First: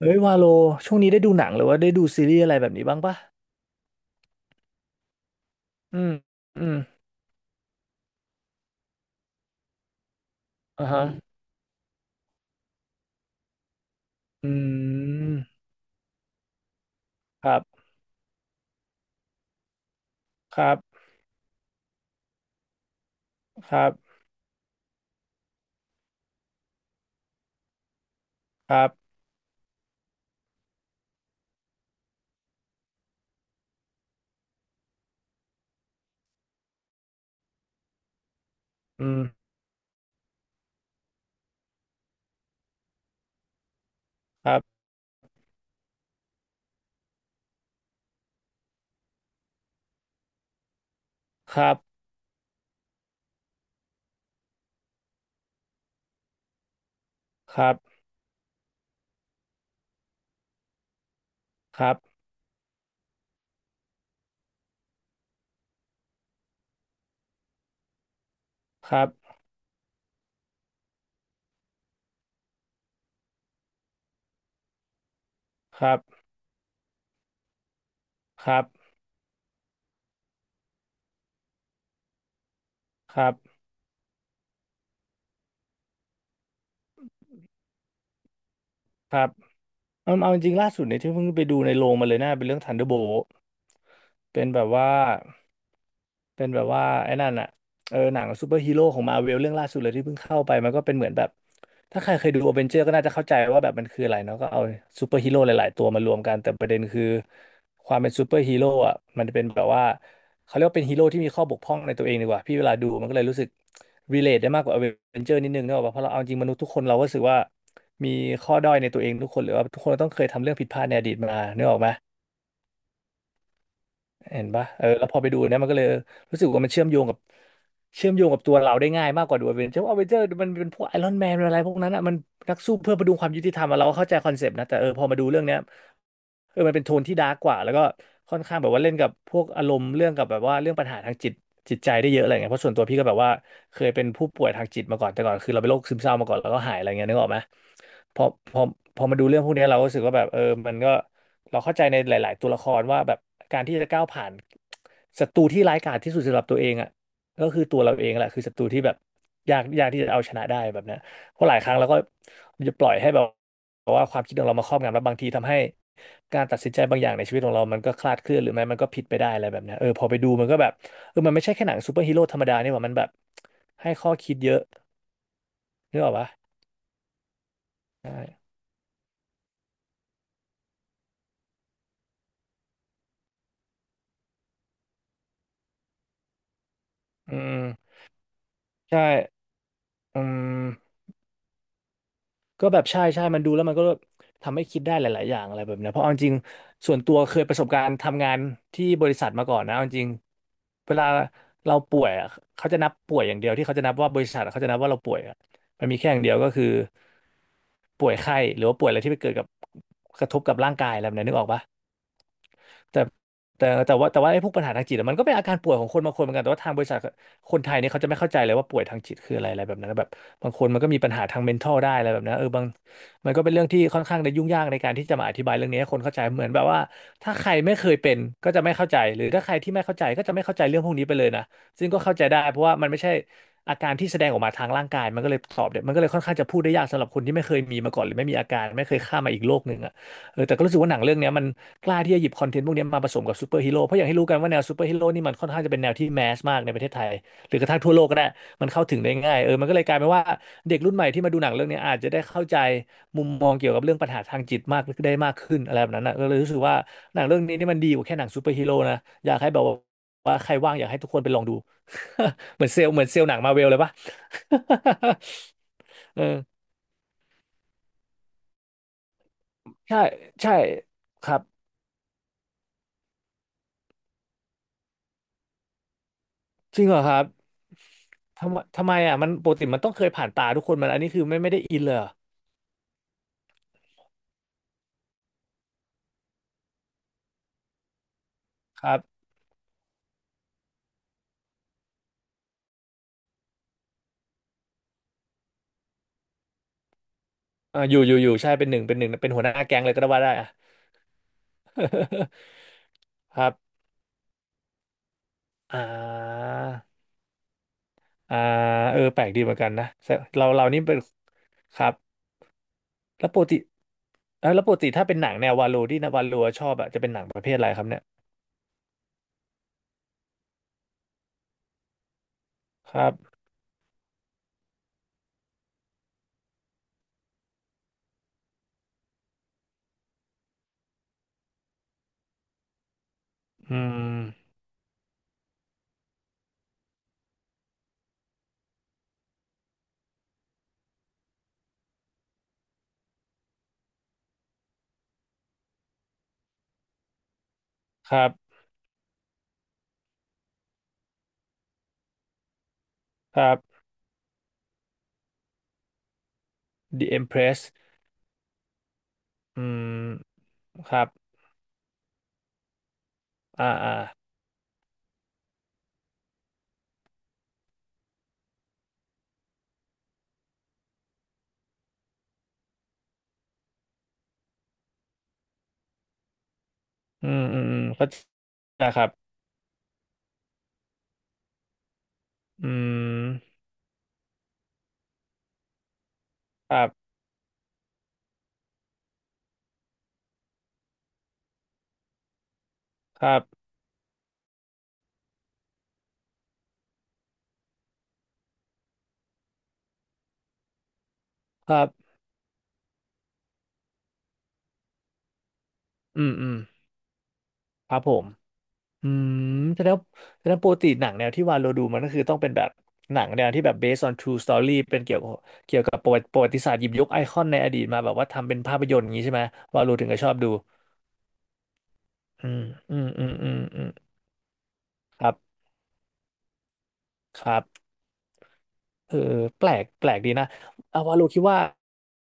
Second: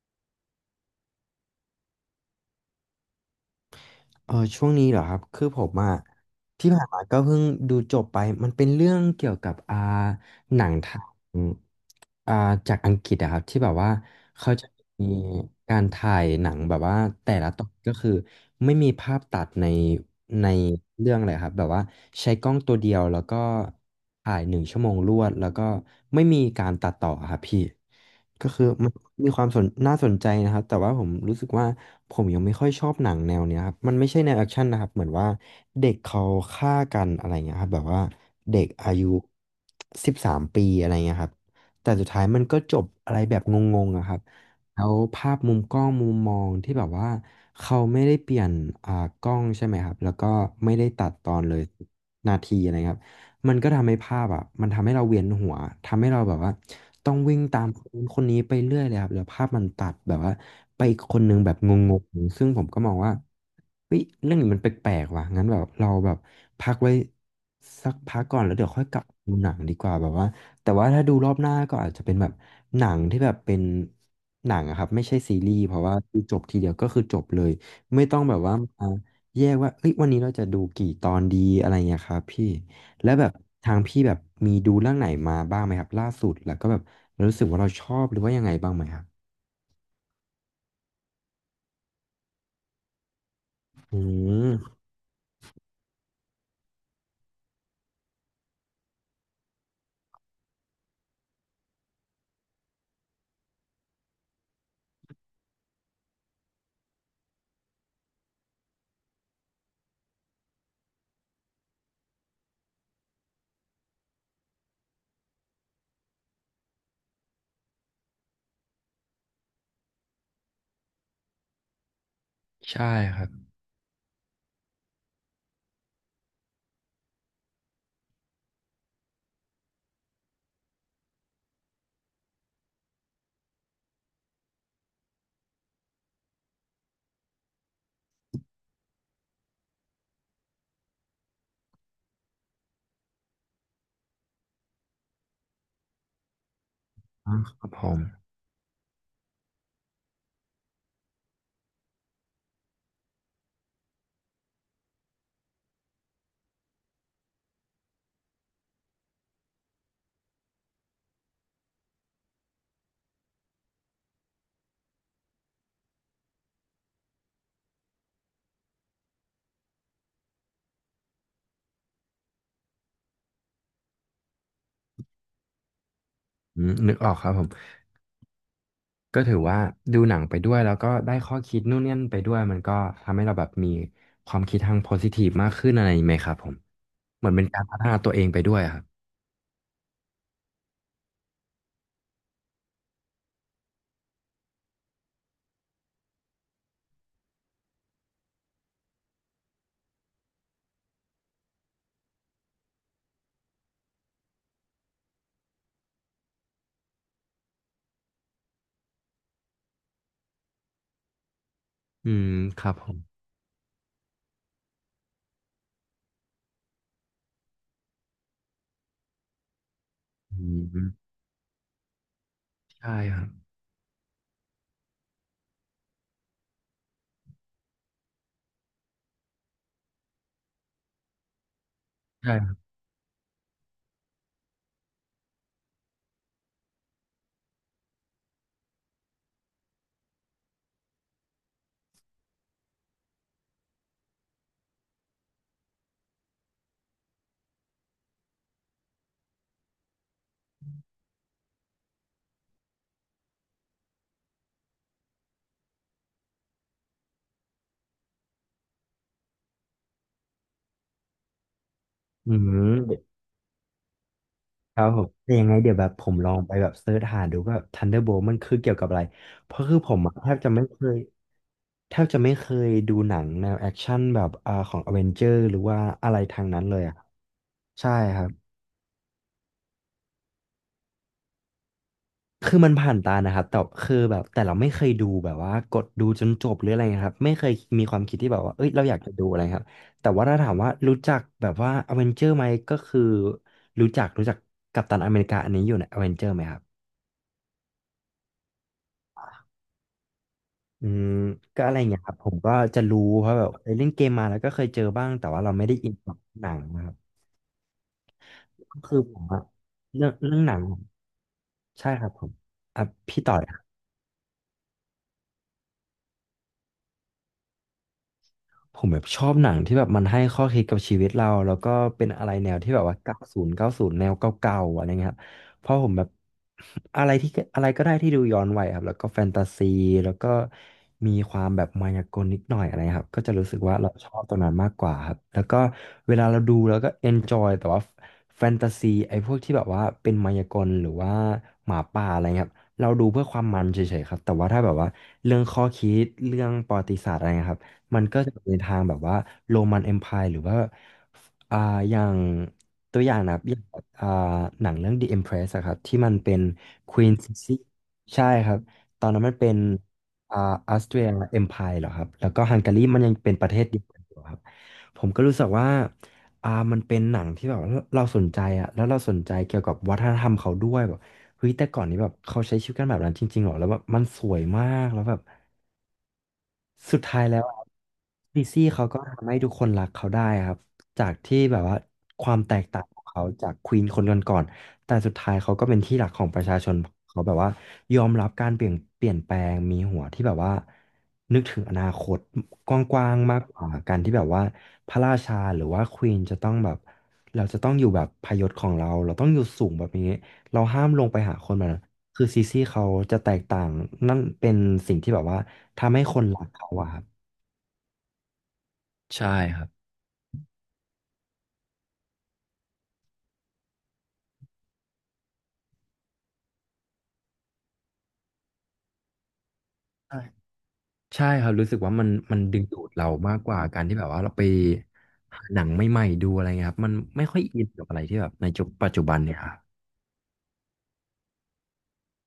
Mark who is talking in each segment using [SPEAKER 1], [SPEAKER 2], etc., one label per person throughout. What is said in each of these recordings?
[SPEAKER 1] เอ้ยวาโลช่วงนี้ได้ดูหนังหรือว่าได้ดูซีรีส์อะไรแบบนี้บ้างปะ
[SPEAKER 2] ช่วงนี้เหรอครับคือผมอะ
[SPEAKER 1] อืมอื
[SPEAKER 2] ที่
[SPEAKER 1] ม
[SPEAKER 2] ผ่านมาก็เพิ่งดูจบไปมันเป็นเรื่องเกี่ยวกับหนัง
[SPEAKER 1] อ่า
[SPEAKER 2] ไท
[SPEAKER 1] ฮะ
[SPEAKER 2] ย อ่าจากอังกฤษอะครับที่แบบว่า
[SPEAKER 1] อื
[SPEAKER 2] เขาจะมี
[SPEAKER 1] ม
[SPEAKER 2] การถ่ายหนังแบบว่าแต่
[SPEAKER 1] ค
[SPEAKER 2] ละ
[SPEAKER 1] รั
[SPEAKER 2] ตอน
[SPEAKER 1] บ
[SPEAKER 2] ก็คือไม่มีภาพตัดใน
[SPEAKER 1] ครับ
[SPEAKER 2] เรื่องเลยครับแบบว่าใช้กล้องตัวเดียวแล้วก็
[SPEAKER 1] ครับ
[SPEAKER 2] ถ่ายหนึ่งชั่วโมงรวดแล้วก็ไม่มีการตัดต่ออะครับพี่ก็คือ
[SPEAKER 1] ครั
[SPEAKER 2] มัน
[SPEAKER 1] บ
[SPEAKER 2] มีความน่าสนใจนะครับแต่ว่าผมรู้สึกว่าผมยังไม่ค่อยชอบหนังแนวเนี้ยครับมันไม่ใช่แนวแอคชั่นนะครับเหมือนว่าเด็กเขาฆ่ากันอะไรเงี้ยครับแบบว่าเด็กอายุ
[SPEAKER 1] อืม
[SPEAKER 2] 13 ปีอะไรเงี้ยครับ แต่สุดท้ายมันก็จบอะไรแบบงงๆอะครับ
[SPEAKER 1] ครับ
[SPEAKER 2] แล้วภาพมุมกล้องมุมมองที่แบบว่าเขาไม่ได้เปลี่ยนอ่ากล้องใช่ไหมครับแล้วก็ไม่ได้ตัดตอนเล
[SPEAKER 1] ค
[SPEAKER 2] ย
[SPEAKER 1] รับ
[SPEAKER 2] นาทีอะไรครับมันก็ทำให้ภาพอ่ะมันทำให้เราเวียนหัวทำให้เราแบบว่าต้องวิ่ง
[SPEAKER 1] ค
[SPEAKER 2] ตาม
[SPEAKER 1] รับ
[SPEAKER 2] คนนู้นคนนี้ไปเรื่อยเลยครับแล้วภาพมันตัดแบบว่าไปอีกคนนึงแบบง
[SPEAKER 1] ครั
[SPEAKER 2] ง
[SPEAKER 1] บ
[SPEAKER 2] ๆซึ่งผมก็มองว่าเฮ้ยเรื่องนี้มันแปลกๆว่ะงั้นแบบเราแบบพักไว้สักพักก่อนแล้วเดี๋ยวค่อย
[SPEAKER 1] ค
[SPEAKER 2] กลั
[SPEAKER 1] รั
[SPEAKER 2] บ
[SPEAKER 1] บ
[SPEAKER 2] ดูหนังดีกว่าแบบว่า แต่ว่าถ้าดูรอบหน้าก็อาจจะเป็นแบบหนังที่แบบเป็นหนังอะครับไม่ใช่ซีรีส์เพ
[SPEAKER 1] ค
[SPEAKER 2] ราะว่า
[SPEAKER 1] รับ
[SPEAKER 2] คือจบทีเดียวก็คือจบเลยไม่ต้องแบบ
[SPEAKER 1] ค
[SPEAKER 2] ว่า
[SPEAKER 1] รับค
[SPEAKER 2] มา
[SPEAKER 1] รับ
[SPEAKER 2] แยกว่าเอ้ยวันนี้เราจะดูกี่ตอนดีอะไรเงี้ยครับพี่แล้ว
[SPEAKER 1] ค
[SPEAKER 2] แบ
[SPEAKER 1] รั
[SPEAKER 2] บ
[SPEAKER 1] บ
[SPEAKER 2] ทางพี่แบบมีดูเรื่องไหนมาบ้างไหมครับล่าสุดแล้วก็แบบรู้สึกว่าเราชอบหรือว่ายังไงบ้างไหมครับ
[SPEAKER 1] ครับเอาเอาจริงๆล่าสุดเนี่ยที่เพิ่งไปดูในโรงมาเลยนะเป็นเรื่อง Thunderbolt
[SPEAKER 2] อื
[SPEAKER 1] เป็นแบบ
[SPEAKER 2] ม
[SPEAKER 1] ว่าเป็นแบบว่าไอ้นั่นอะเออหนังซูเปอร์ฮีโร่ของมาเวลเรื่องล่าสุดเลยที่เพิ่งเข้าไปมันก็เป็นเหมือนแบบถ้าใครเคยดูอเวนเจอร์ก็น่าจะเข้าใจว่าแบบมันคืออะไรเนาะก็เอาซูเปอร์ฮีโร่หลายๆตัวมารวมกันแต่ประเด็นคือความเป็นซูเปอร์ฮีโร่อะมันเป็นแบบว่าเขาเรียกว่าเป็นฮีโร่ที่มีข้อบกพร่องในตัวเองดีกว่าพี่เวลาดูมันก็เลยรู้สึกรเลทได้มากกว่าอเวนเจอร์นิดนึงเนกอะเพราะเราเอาจริงมนุษย์ทุกคนเราก็รู้สึกว่า มีข้อด้อยในตัวเองทุกคนหรือว่าทุกคนต้องเคยทำเรื่องผิดพลาดในอดีตมานึกออกไหม
[SPEAKER 2] ใช่ครับ
[SPEAKER 1] เห็นปะเออแล้วพอไปดูเนี่ยมันก็เลยรู้สึกว่ามันเชื่อมโยงกับเชื่อมโยงกับตัวเราได้ง่ายมากกว่าดูอเวนเจอร์อเวนเจอร์มันเป็นพวกไอรอนแมนอะไรพวกนั้นอ่ะมันนักสู้เพื่อประดุงความยุติธรรมอะเราก็เข้าใจคอนเซปต์นะแต่เออพอมาดูเรื่องเนี้ยเออมันเป็นโทนที่ดาร์กกว่าแล้วก็ค่อนข้างแบบว่าเล่นกับพวกอารมณ์เรื่องกับแบบว่าเรื่องปัญหาทางจิตจิตใจได้เยอะอะไรเงี้ยเพราะส่วนตัวพี่ก็แบบว่าเคยเป็นผู้ป่วยทางจิตมาก่อนแต่ก่อนคือเราเป็นโรคซึมเศร้ามาก่อนแล้วก็หายอะไรเงี้ยนึกอ
[SPEAKER 2] อ
[SPEAKER 1] อกไหม
[SPEAKER 2] อครับผม
[SPEAKER 1] พอพอพอมาดูเรื่องพวกเนี้ยเราก็รู้สึกว่าแบบเออมันก็ เราเข้าใจในหลายๆตัวละครว่าแบบการที่จะก้าวผ่านศัตรูที่ร้ายกาจที่สุดสำหรับตัวเองอ่ะก็คือตัวเราเองแหละคือศัตรูที่แบบยากยากที่จะเอาชนะได้แบบเนี้ยเพราะหลายครั้งเราก็จะปล่อยให้แบบว่าความคิดของเรามาครอบงำแล้วบางทีทำให้การตัดสินใจบางอย่างในชีวิตของเรามันก็คลาดเคลื่อนหรือไม่มันก็ผิดไปได้อะไรแบบเนี้ยเออพอไปดูมันก็แบบเออมันไม่ใช่แค่หนังซูเปอร์ฮีโร่ธรรมดานี่หว่ามันแบบให้ข้อคิดเยอะนึกออกปะ
[SPEAKER 2] อืมนึกออกครับผม
[SPEAKER 1] ใช่
[SPEAKER 2] ก็ถือว่าดูหนังไปด้วยแล้วก็ได้ข้อคิดนู่นนี่ยนไปด้วยมันก็ทำให้เราแบบมีความคิดทางโพซิทีฟมากขึ้นอะไรอย่างนี้ไหมครับผมเหมือน
[SPEAKER 1] อื
[SPEAKER 2] เป็น
[SPEAKER 1] ม
[SPEAKER 2] การพัฒนาตัวเองไปด้วยอะครับ
[SPEAKER 1] ใช่อืม ก็แบบใช่ใช่มันดูแล้วมันก็ทำให้คิดได้หลายๆอย่างอะไรแบบเนี้ยเพราะเอาจริงๆส่วนตัวเคยประสบการณ์ทำงานที่บริษัทมาก่อนนะเอาจริงเวลาเราป่วยอะเขาจะนับป่วยอย่างเดียวที่เขาจะนับว่าบริษัทอะเขาจะนับว่าเราป่วยอะมันมีแค่อย่างเดียวก็คือป่วยไข้หรือว่าป่วยอะไรที่ไปเกิดกับกระทบกับร่างกายอะไรแบบเนี้ยนึกออกปะ
[SPEAKER 2] อืมครับผม
[SPEAKER 1] แต่แต่ว่าไอ้พวกปัญหาทางจิตอะมันก็เป็นอาการป่วยของคนบางคนเหมือนกันแต่ว่าทางบริษัทคนไทยเนี่ยเขาจะไม่เข้าใจเลยว่าป่วยทางจิตคืออะไรอะไรแบบนั้นนะแบบ
[SPEAKER 2] อื
[SPEAKER 1] บางคนมันก็มีปั
[SPEAKER 2] ม
[SPEAKER 1] ญหาทาง mental ได้อะไรแบบนั้นเออบาง
[SPEAKER 2] ใช่ครับ
[SPEAKER 1] มันก็เป็นเรื่องที่ค่อนข้างจะยุ่งยากในการที่จะมาอธิบายเรื่องนี้ให้คนเข้าใจเหมือนแบบว่าถ้าใครไม่เคยเป็นก็จะไม่เข้าใจหรือถ้าใครที่ไม่เข้าใจก็จะไม่เข้าใจเรื่องพวกนี้ไปเลยนะซึ่งก็เข้าใจ
[SPEAKER 2] ใช่
[SPEAKER 1] ได้
[SPEAKER 2] ครับ
[SPEAKER 1] เพราะว่ามันไม่ใช่อาการที่แสดงออกมาทางร่างกายมันก็เลยตอบเนี่ยมันก็เลยค่อนข้างจะพูดได้ยากสำหรับคนที่ไม่เคยมีมาก่อนหรือไม่มีอาการไม่เคยข้ามมาอีกโลกหนึ่งอะ แต่ก็รู้สึกว่าหนังเรื่องเนี้ยมันกล้าที่จะหยิบคอนเทนต์พวกเนี้ยมาผสมกับซูเปอร์ฮีโร่เพราะอย่างที่รู้กันว่าแนวซูเปอร์ฮีโร่นี่มันค่อนข้างจะเป็นแนวที่แมสมากในประเทศไทยหรือกระทั่งทั่วโลกก็ได้มันเข้าถึงได้ง่ายมันก็เลยกลายเป็นว่าเด็กรุ่นใหม่ที่มาดูหนังเรื่องเนี้ยอาจจะได้เข้าใจมุมมองเกี่ยวกับเรื่องปัญหาทางจิตมากได้มากขึ้นอะไรแบบนั้นนะก็เลยรู้สึกว่าหนังเรื่องนี้นี่มันดีกว่าแค่หนังซูเปอร์ฮีโร่นะอยากให้แบบว่าใครว่างอยากให้ทุกคนไปลองดู
[SPEAKER 2] อื
[SPEAKER 1] เหมือนเซลล์เหมื
[SPEAKER 2] ม
[SPEAKER 1] อนเซลล์หนังมาเวลเลยปะ
[SPEAKER 2] ครับผม แต่ยังไงเดี๋ยวแบบผมลอง
[SPEAKER 1] เอ
[SPEAKER 2] ไป
[SPEAKER 1] อ
[SPEAKER 2] แบบเซิร์ชหาดูว่า Thunderbolt มันคือเกี่ยวกับอะไรเพราะคือผ
[SPEAKER 1] ใช่
[SPEAKER 2] มอะ
[SPEAKER 1] ใช่ครับ
[SPEAKER 2] แทบจะไม่เคยดูหนังแนวแอคชั่นแบบของอเวนเจอร์หรือว่าอะไรทางนั้นเล
[SPEAKER 1] จ
[SPEAKER 2] ย
[SPEAKER 1] ริง
[SPEAKER 2] อ่ะ
[SPEAKER 1] เหรอครับ
[SPEAKER 2] ใช่ครับ
[SPEAKER 1] ทำไมอ่ะมันปกติมันต้องเคยผ่านตาทุกคนมันอันนี้คือไม่ได้อินเลยเหรอ
[SPEAKER 2] คือมันผ่านตานะครับแต่คือแบบแต่เราไม่เคยดูแบบว่ากดดูจนจบหรืออะไรนะครับไม่เคยมีความคิดที่แบบว่าเอ้ยเรา
[SPEAKER 1] ค
[SPEAKER 2] อ
[SPEAKER 1] รั
[SPEAKER 2] ยากจะดู
[SPEAKER 1] บ
[SPEAKER 2] อะไรครับแต่ว่าถ้าถามว่ารู้จักแบบว่าอเวนเจอร์ไหมก็คือรู้จักกัปตันอเมริกาอันนี้อยู่ในอเวนเจอร์ไหมครับ
[SPEAKER 1] เอออยู่อยู่อยู่ใช่เป็นหนึ่งเป็นหัวหน้าแก๊งเลยก็ได้ว่าได้อ่ะ
[SPEAKER 2] อืมก็อะไรอย่างเงี้ยครับผ มก็จะรู้เพราะ
[SPEAKER 1] ค
[SPEAKER 2] แบบ
[SPEAKER 1] รั
[SPEAKER 2] เคย
[SPEAKER 1] บ
[SPEAKER 2] เล่นเกมมาแล้วก็เคยเจอบ้างแต่ว่าเราไม่ได้
[SPEAKER 1] อ่
[SPEAKER 2] อินกับห
[SPEAKER 1] า
[SPEAKER 2] นังนะครับ
[SPEAKER 1] อ่า
[SPEAKER 2] ก็คือผ
[SPEAKER 1] แปล
[SPEAKER 2] ม
[SPEAKER 1] กดี
[SPEAKER 2] อะ
[SPEAKER 1] เหมือนกันนะ
[SPEAKER 2] เรื่อง
[SPEAKER 1] แต่
[SPEAKER 2] เรื่อง
[SPEAKER 1] เรา
[SPEAKER 2] หนัง
[SPEAKER 1] เรานี่เป็นครั
[SPEAKER 2] ใช่
[SPEAKER 1] บ
[SPEAKER 2] ครับผมอ่ะพี่
[SPEAKER 1] แล้ว
[SPEAKER 2] ต่อ
[SPEAKER 1] ปกติแล้วปกติถ้าเป็นหนังแนววาโลที่นะวาโลชอบอ่ะจะเป็นหนังประเภทอะไรครับเนี่ย
[SPEAKER 2] ผมแบบชอบหนังที่แบบมันให้ข้อคิดกับชีวิตเราแล้วก็เป็นอะไรแนวที่แบบ
[SPEAKER 1] ค
[SPEAKER 2] ว่า
[SPEAKER 1] รับ
[SPEAKER 2] 9090แนวเก่าๆอะไรเงี้ยครับเพราะผมแบบ อะไรที่อะไรก็ได้ที่ดูย้อนวัยครับแล้วก็แฟนตาซีแล้วก็มีความแบบมายากลนิดหน่อยอะไรครับก็จะรู้สึกว่า
[SPEAKER 1] อื
[SPEAKER 2] เราชอบ
[SPEAKER 1] ม
[SPEAKER 2] ตรงนั้นมากกว่าครับแล้วก็เวลาเราดูแล้วก็เอนจอยแต่ว่าแฟนตาซีไอ้พวกที่แบบว่าเป็นมายากลหรือว่าหมาป่าอะไรเงี้ยครับเราดูเพื่อความมันเฉยๆครับแต่ว่าถ้าแบบว่าเรื่องข้อคิดเรื่องประวัติศาสตร์อะไรเงี้ยครับ มัน
[SPEAKER 1] ค
[SPEAKER 2] ก็
[SPEAKER 1] รับ
[SPEAKER 2] จะในทางแบบว่าโรมันเอ็มไพายหรือว่าอ่า อย่างตัวอย่างนะค
[SPEAKER 1] ค
[SPEAKER 2] รับ
[SPEAKER 1] รั
[SPEAKER 2] อย่า
[SPEAKER 1] บ
[SPEAKER 2] งอ่าหนังเรื่อง The Empress อะครับที่มันเป็น Queen
[SPEAKER 1] The
[SPEAKER 2] Sissi
[SPEAKER 1] Empress
[SPEAKER 2] ใช่ครับ ตอนนั้นมันเป็น
[SPEAKER 1] อื
[SPEAKER 2] อ่า
[SPEAKER 1] ม
[SPEAKER 2] ออสเต
[SPEAKER 1] ค
[SPEAKER 2] รี
[SPEAKER 1] รั
[SPEAKER 2] ย
[SPEAKER 1] บ
[SPEAKER 2] เอ็มไพายเหรอครับแล้วก็ฮังการีมันยังเป็นประเทศ
[SPEAKER 1] อ่า
[SPEAKER 2] เดียว
[SPEAKER 1] อ่า
[SPEAKER 2] กันอยู่ครับ ผมก็รู้สึกว่ามันเป็นหนังที่แบบว่าเราสนใจอะแล้วเราสนใจเกี่ยวกับวัฒนธรรมเขาด้วยแบบเฮ้ยแต่ก่อนนี้แบบเขาใช้ชีวิตกันแบบนั้นจริงๆเหรอแล้วแบบมันสวยมากแล้วแบบ สุดท้าย
[SPEAKER 1] อื
[SPEAKER 2] แล้
[SPEAKER 1] ม
[SPEAKER 2] ว
[SPEAKER 1] อืมอืมเข้าใจ
[SPEAKER 2] ดีซี่เขา
[SPEAKER 1] ค
[SPEAKER 2] ก็
[SPEAKER 1] รับ
[SPEAKER 2] ทำให้ทุกคนรักเขาได้ครับจากที่แบบว่าความแตก
[SPEAKER 1] อื
[SPEAKER 2] ต่างของเขาจาก
[SPEAKER 1] ม
[SPEAKER 2] ควีนคนก่อนๆแต่สุดท้ายเขาก็เป็นที่รักของประชาช
[SPEAKER 1] ค
[SPEAKER 2] น
[SPEAKER 1] รับ
[SPEAKER 2] เขาแบบว่ายอมรับการเปลี่ยนแปลงมีหัวที่แบบว่านึกถึงอนาคตกว้าง
[SPEAKER 1] ค
[SPEAKER 2] ๆ
[SPEAKER 1] รั
[SPEAKER 2] มาก
[SPEAKER 1] บ
[SPEAKER 2] กว่าการที่แบบว่าพระราชาหรือว่าควีนจะต้องแบบเราจะต้องอยู่แบบพยศของเราเราต้องอยู่สูงแบบนี้เราห้ามลงไปหาคนแบบ
[SPEAKER 1] ค
[SPEAKER 2] นั้
[SPEAKER 1] รั
[SPEAKER 2] น
[SPEAKER 1] บ
[SPEAKER 2] คือซีซี่เขาจะแตกต่างนั่นเป็นสิ่งที่แบบว่า ทำให้ค
[SPEAKER 1] อื
[SPEAKER 2] น
[SPEAKER 1] ม
[SPEAKER 2] รั
[SPEAKER 1] อื
[SPEAKER 2] ก
[SPEAKER 1] ม
[SPEAKER 2] เขาอะครับ
[SPEAKER 1] ครับผม อื
[SPEAKER 2] ใช่
[SPEAKER 1] ม
[SPEAKER 2] ครับ
[SPEAKER 1] แสดงว่าแสดงว่าปกติหนังแนวที่วาโลดูมันก็คือต้องเป็นแบบหนังแนวที่แบบ based on true story เป็นเกี่ยวกับเกี่ยวกับประวัติศาสตร์หยิบยกไอคอนในอดีตมาแบบว่าทำเป็นภาพยนตร์อย่างนี้ใช่ไหมวาโลถึง
[SPEAKER 2] ใช่
[SPEAKER 1] ก็ชอบดู
[SPEAKER 2] ใช่ครับรู้สึกว่ามัน
[SPEAKER 1] อื
[SPEAKER 2] ดึ
[SPEAKER 1] ม
[SPEAKER 2] งดูด
[SPEAKER 1] อื
[SPEAKER 2] เรา
[SPEAKER 1] ม อืม
[SPEAKER 2] มาก
[SPEAKER 1] อื
[SPEAKER 2] ก
[SPEAKER 1] ม
[SPEAKER 2] ว่ากา
[SPEAKER 1] อื
[SPEAKER 2] ร
[SPEAKER 1] ม
[SPEAKER 2] ที่แบบว่าเราไป
[SPEAKER 1] ครั
[SPEAKER 2] หา
[SPEAKER 1] บ
[SPEAKER 2] หนังใหม่ๆดูอะไรเงี้ยครับมันไม่ค่อย
[SPEAKER 1] ครั
[SPEAKER 2] อิ
[SPEAKER 1] บ
[SPEAKER 2] นกับอะไรที่แบบในจุปัจจุ
[SPEAKER 1] เอ
[SPEAKER 2] บั
[SPEAKER 1] อ
[SPEAKER 2] นเนี่ยครับ
[SPEAKER 1] แปลกดีนะเอาวาโลคิดว่า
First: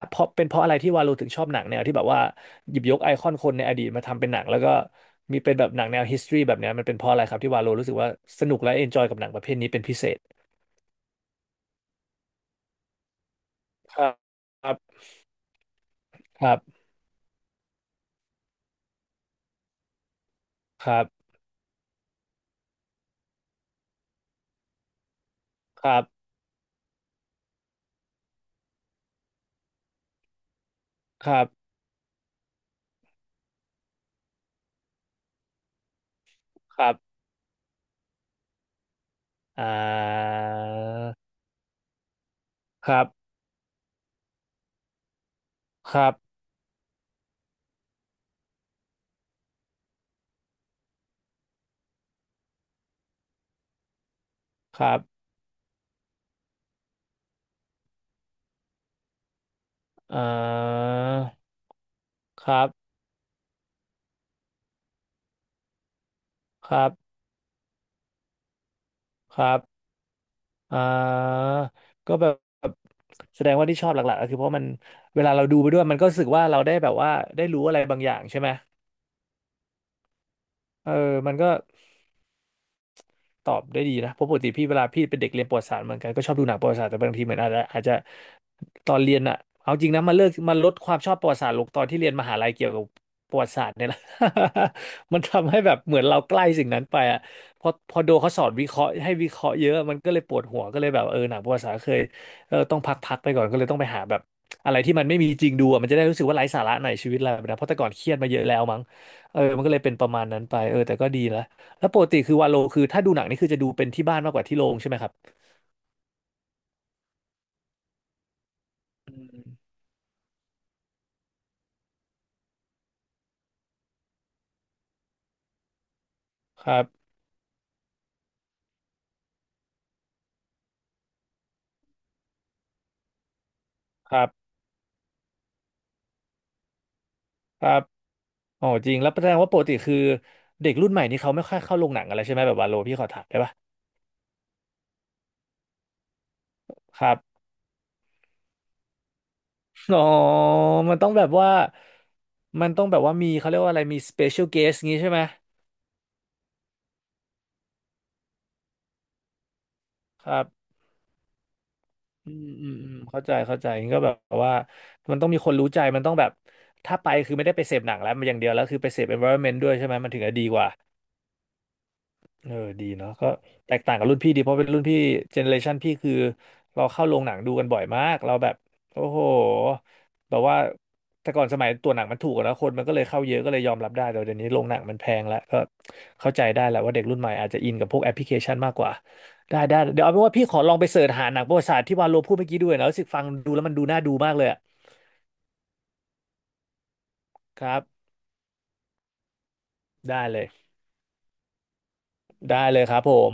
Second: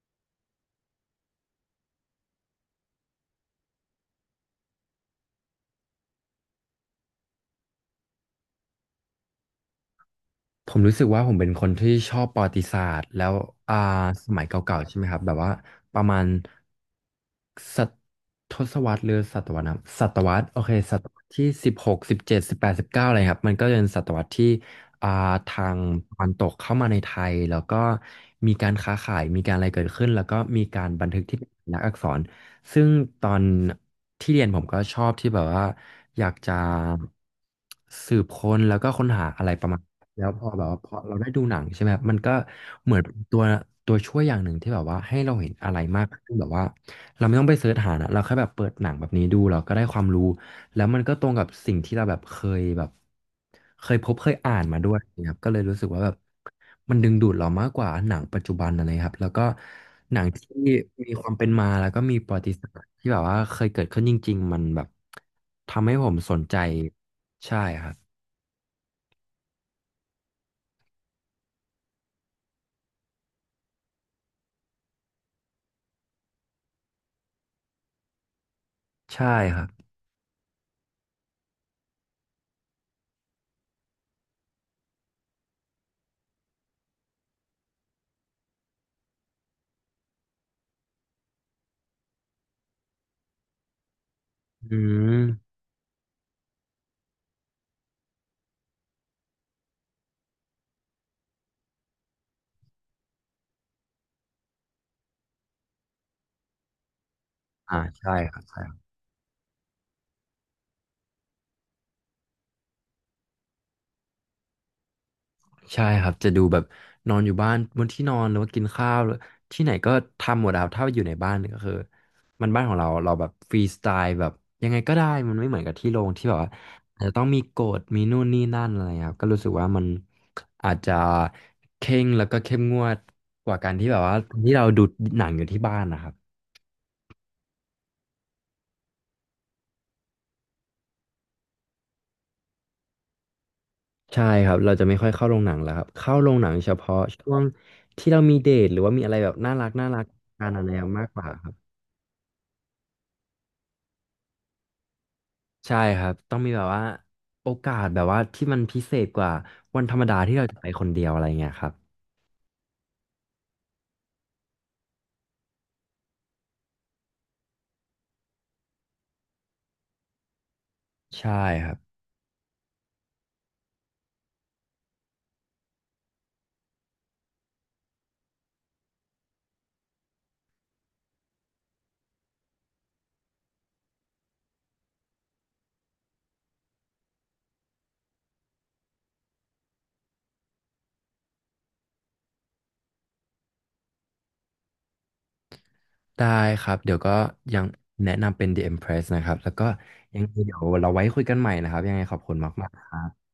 [SPEAKER 1] เพราะเป็นเพราะอะไรที่วาโลถึงชอบหนังแนวที่แบบว่าหยิบยกไอคอนคนในอดีตมาทำเป็นหนังแล้วก็มีเป็นแบบหนังแนว history แบบเนี้ยมันเป็นเพราะอะไรครับที่วาโลรู้สึกว่าสนุกและเอนจอยกับหนังประเภทนี้เป็นพิเศษ
[SPEAKER 2] ผมรู้สึกว่าผมเป็นคนที่ชอบประวัติศาสตร์แล้วอ่า
[SPEAKER 1] ครับ
[SPEAKER 2] สมัย
[SPEAKER 1] ครับ
[SPEAKER 2] เก่าๆใช่ไหมครับแบบว่าประมาณ
[SPEAKER 1] ครับ
[SPEAKER 2] ศตทศวรรษหรือศตวรรษนะศตวรรษโอเค
[SPEAKER 1] ค
[SPEAKER 2] ศ
[SPEAKER 1] รั
[SPEAKER 2] ตวรรษ
[SPEAKER 1] บ
[SPEAKER 2] ที่16171819อะไรครับมันก็เป็นศตวรรษที่อ่าทาง
[SPEAKER 1] ครับ
[SPEAKER 2] ตะวันตกเข้ามาในไทยแล้วก็มีการค้าขายมีการอะไรเกิดขึ้นแล้วก็มีการบันทึกที่เป็นลักษณ์อักษรซึ่งตอนที่เรียนผมก็ชอบที่แบบว่าอยากจะ
[SPEAKER 1] ครับ
[SPEAKER 2] สืบค้นแล้วก็ค้นหาอะไรป
[SPEAKER 1] อ่
[SPEAKER 2] ระมาณ แล้วพ
[SPEAKER 1] า
[SPEAKER 2] อแบบว่าพอเราได้ดูหนังใช่ไหมครับมันก็
[SPEAKER 1] ค
[SPEAKER 2] เหมือน
[SPEAKER 1] รั
[SPEAKER 2] เป็น
[SPEAKER 1] บ
[SPEAKER 2] ตัวช่วยอย่างหนึ่งที่แบบว่าให้เราเห็นอะไร
[SPEAKER 1] ค
[SPEAKER 2] มาก
[SPEAKER 1] รับ
[SPEAKER 2] ขึ้นแบบว่าเราไม่ต้องไปเสิร์ชหานะเราแค่แบบเปิดหนังแบบนี้ดูเราก็ได้ความรู้แล้วมันก็ตรงกับสิ่งที่เราแบบเคยแบบเคยพบเคยอ่านมา
[SPEAKER 1] ค
[SPEAKER 2] ด้ว
[SPEAKER 1] รั
[SPEAKER 2] ย
[SPEAKER 1] บ
[SPEAKER 2] นะครับก็เลยรู้สึกว่าแบบมันดึงดูดเรามากกว่าหนังปัจจุบันอะไรครับแล้วก็ห
[SPEAKER 1] อ่
[SPEAKER 2] นังที่
[SPEAKER 1] า
[SPEAKER 2] มีความเป็นมาแล้วก็มีประวั
[SPEAKER 1] ค
[SPEAKER 2] ติ
[SPEAKER 1] รั
[SPEAKER 2] ศา
[SPEAKER 1] บ
[SPEAKER 2] สตร์ที่แบบว่าเคยเกิดขึ้นจริงๆมันแบบทำให้ผมสนใจ
[SPEAKER 1] ครับ
[SPEAKER 2] ใช่ครับ
[SPEAKER 1] ครับ อ่าก็แบบแสดงว่าที่ชอบหลักๆก็คือเพราะมันเวลาเราดูไปด้วยมันก็รู้สึกว่าเราได้แบบว่าได้รู้อะไรบางอย่างใช่ไหม
[SPEAKER 2] ใช่ครับ
[SPEAKER 1] เออมันก็ ตอบได้ดีนะเพราะปกติพี่เวลาพี่เป็นเด็กเรียนประวัติศาสตร์เหมือนกันก็ชอบดูหนังประวัติศาสตร์แต่บางทีเหมือนอาจจะตอนเรียนอะเอาจริงนะมาเลิกมาลดความชอบประวัติศาสตร์ลงตอนที่เรียนมหาลัยเกี่ยวกับประวัติศาสตร์เนี่ยแหละ
[SPEAKER 2] อื
[SPEAKER 1] มันทำ
[SPEAKER 2] ม
[SPEAKER 1] ให้แบบเหมือนเราใกล้สิ่งนั้นไปอะพอโดเขาสอนวิเคราะห์ให้วิเคราะห์เยอะมันก็เลยปวดหัวก็เลยแบบเออหนังประวัติศาสตร์เคยเออต้องพักไปก่อนก็เลยต้องไปหาแบบอะไรที่มันไม่มีจริงดูอะมันจะได้รู้สึกว่าไร้สาระหน่อยชีวิตเราแบบนะเพราะแต่ก่อนเครีย
[SPEAKER 2] ใช่
[SPEAKER 1] ดมา
[SPEAKER 2] ค
[SPEAKER 1] เย
[SPEAKER 2] รับ
[SPEAKER 1] อะแล้
[SPEAKER 2] ใช่
[SPEAKER 1] ว
[SPEAKER 2] ครับ
[SPEAKER 1] มั้งมันก็เลยเป็นประมาณนั้นไปเออแต่ก็ดีละ แล้วปกติคือวาโลคือถ้าดูหนังนี่คือจะดูเป็นที่บ้านมากกว่าที่โรงใช่ไหมครับ
[SPEAKER 2] ใช่ครับจะดูแบบนอนอยู่บ้านบนที่นอนหรือว่ากินข้าวหรือ
[SPEAKER 1] อ
[SPEAKER 2] ที่ไหนก็ทำหมดแล้วถ้าอยู่ในบ้านก็คือมันบ้านของเราเราแบบฟรีสไตล์แบบยังไงก็ได้มันไม่เหมือนกับที่โรงที่แบบว่า
[SPEAKER 1] ครับ
[SPEAKER 2] อาจจะต้องมีกฎมีนู่นนี่นั่นอะไรครับก็รู้สึกว่ามันอาจจะเคร่งแล้วก็เข้มงวดกว่าการที่แบบ
[SPEAKER 1] ค
[SPEAKER 2] ว่า
[SPEAKER 1] รับ
[SPEAKER 2] ที่เราดูหนังอยู่ที่บ้านนะครับ
[SPEAKER 1] ครับอ๋อจริงแล้วแสดงว่าปกติคือเด็กรุ่นใหม่นี่เขาไม่ค่อยเข้าโรงหนังอะไรใช่ไหมแบบวาโลพี่ขอถามได้ปะ
[SPEAKER 2] ใช่ครับเราจะไม่ค่อยเข้าโรงหนังแล้วครับเข้าโรงหนังเฉพาะ
[SPEAKER 1] ครับ
[SPEAKER 2] ช่วงที่เรามีเดทหรือว่ามีอะไรแบบน่ารักน่า
[SPEAKER 1] อ๋
[SPEAKER 2] รั
[SPEAKER 1] อ
[SPEAKER 2] กกันอะไร
[SPEAKER 1] มัน
[SPEAKER 2] มา
[SPEAKER 1] ต้
[SPEAKER 2] ก
[SPEAKER 1] อง
[SPEAKER 2] ก
[SPEAKER 1] แบ
[SPEAKER 2] ว่า
[SPEAKER 1] บ
[SPEAKER 2] ค
[SPEAKER 1] ว่า
[SPEAKER 2] รับ
[SPEAKER 1] มันต้องแบบว่ามีเขาเรียกว่าอะไรมี special guest งี้ใช่ไหม
[SPEAKER 2] ใช่ครับ ต้องมีแบบว่าโอกาสแบบว่าที่มันพิเศษกว่าวันธรรมดา
[SPEAKER 1] ค
[SPEAKER 2] ที่
[SPEAKER 1] รั
[SPEAKER 2] เรา
[SPEAKER 1] บ
[SPEAKER 2] จะไปคนเดียวอะไรเงี้ยครับ
[SPEAKER 1] อืมอืมอืมเข้าใจเข้าใจงั้นก็แบบว่ามันต้องมีคนรู้ใจมันต้องแบบถ้าไปคือไม่ได้ไปเสพหนังแล้วมันอย่างเดียวแล้วคือไปเสพ environment ด้วยใช่ไหมมันถึงจะดีกว่า
[SPEAKER 2] ใช่ครับ
[SPEAKER 1] เออดีเนาะก็แตกต่างกับรุ่นพี่ดีเพราะเป็นรุ่นพี่เจเนอเรชันพี่คือเราเข้าโรงหนังดูกันบ่อยมากเราแบบโอ้โหแบบว่าแต่ก่อนสมัยตัวหนังมันถูกอะนะคนมันก็เลยเข้าเยอะก็เลยยอมรับได้แต่เดี๋ยวนี้โรงหนังมันแพงแล้วก็เข้าใจได้แหละว่าเด็กรุ่นใหม่อาจจะอินกับพวกแอปพลิเคชันมากกว่าได้ได้เดี๋ยวเอาเป็นว่าพี่ขอลองไปเสิร์ชหาหนังประวัติศาสตร์ที่วาโลพูดเมื่อกี้ด้วยนะรู้สึกฟังดูแล้วมันดูน่าดูมากเลยอะ
[SPEAKER 2] ได้ครับเดี๋ยวก็ยั
[SPEAKER 1] ค
[SPEAKER 2] ง
[SPEAKER 1] รับ
[SPEAKER 2] แนะนำเป็น The Empress นะครับ แล้วก็ยัง
[SPEAKER 1] ได้
[SPEAKER 2] ไง
[SPEAKER 1] เลย
[SPEAKER 2] เดี๋ยวเราไว้คุยกันใหม่นะครับ ยังไงขอบคุณ
[SPEAKER 1] ได้
[SPEAKER 2] มาก
[SPEAKER 1] เลย
[SPEAKER 2] ๆ
[SPEAKER 1] ครับผม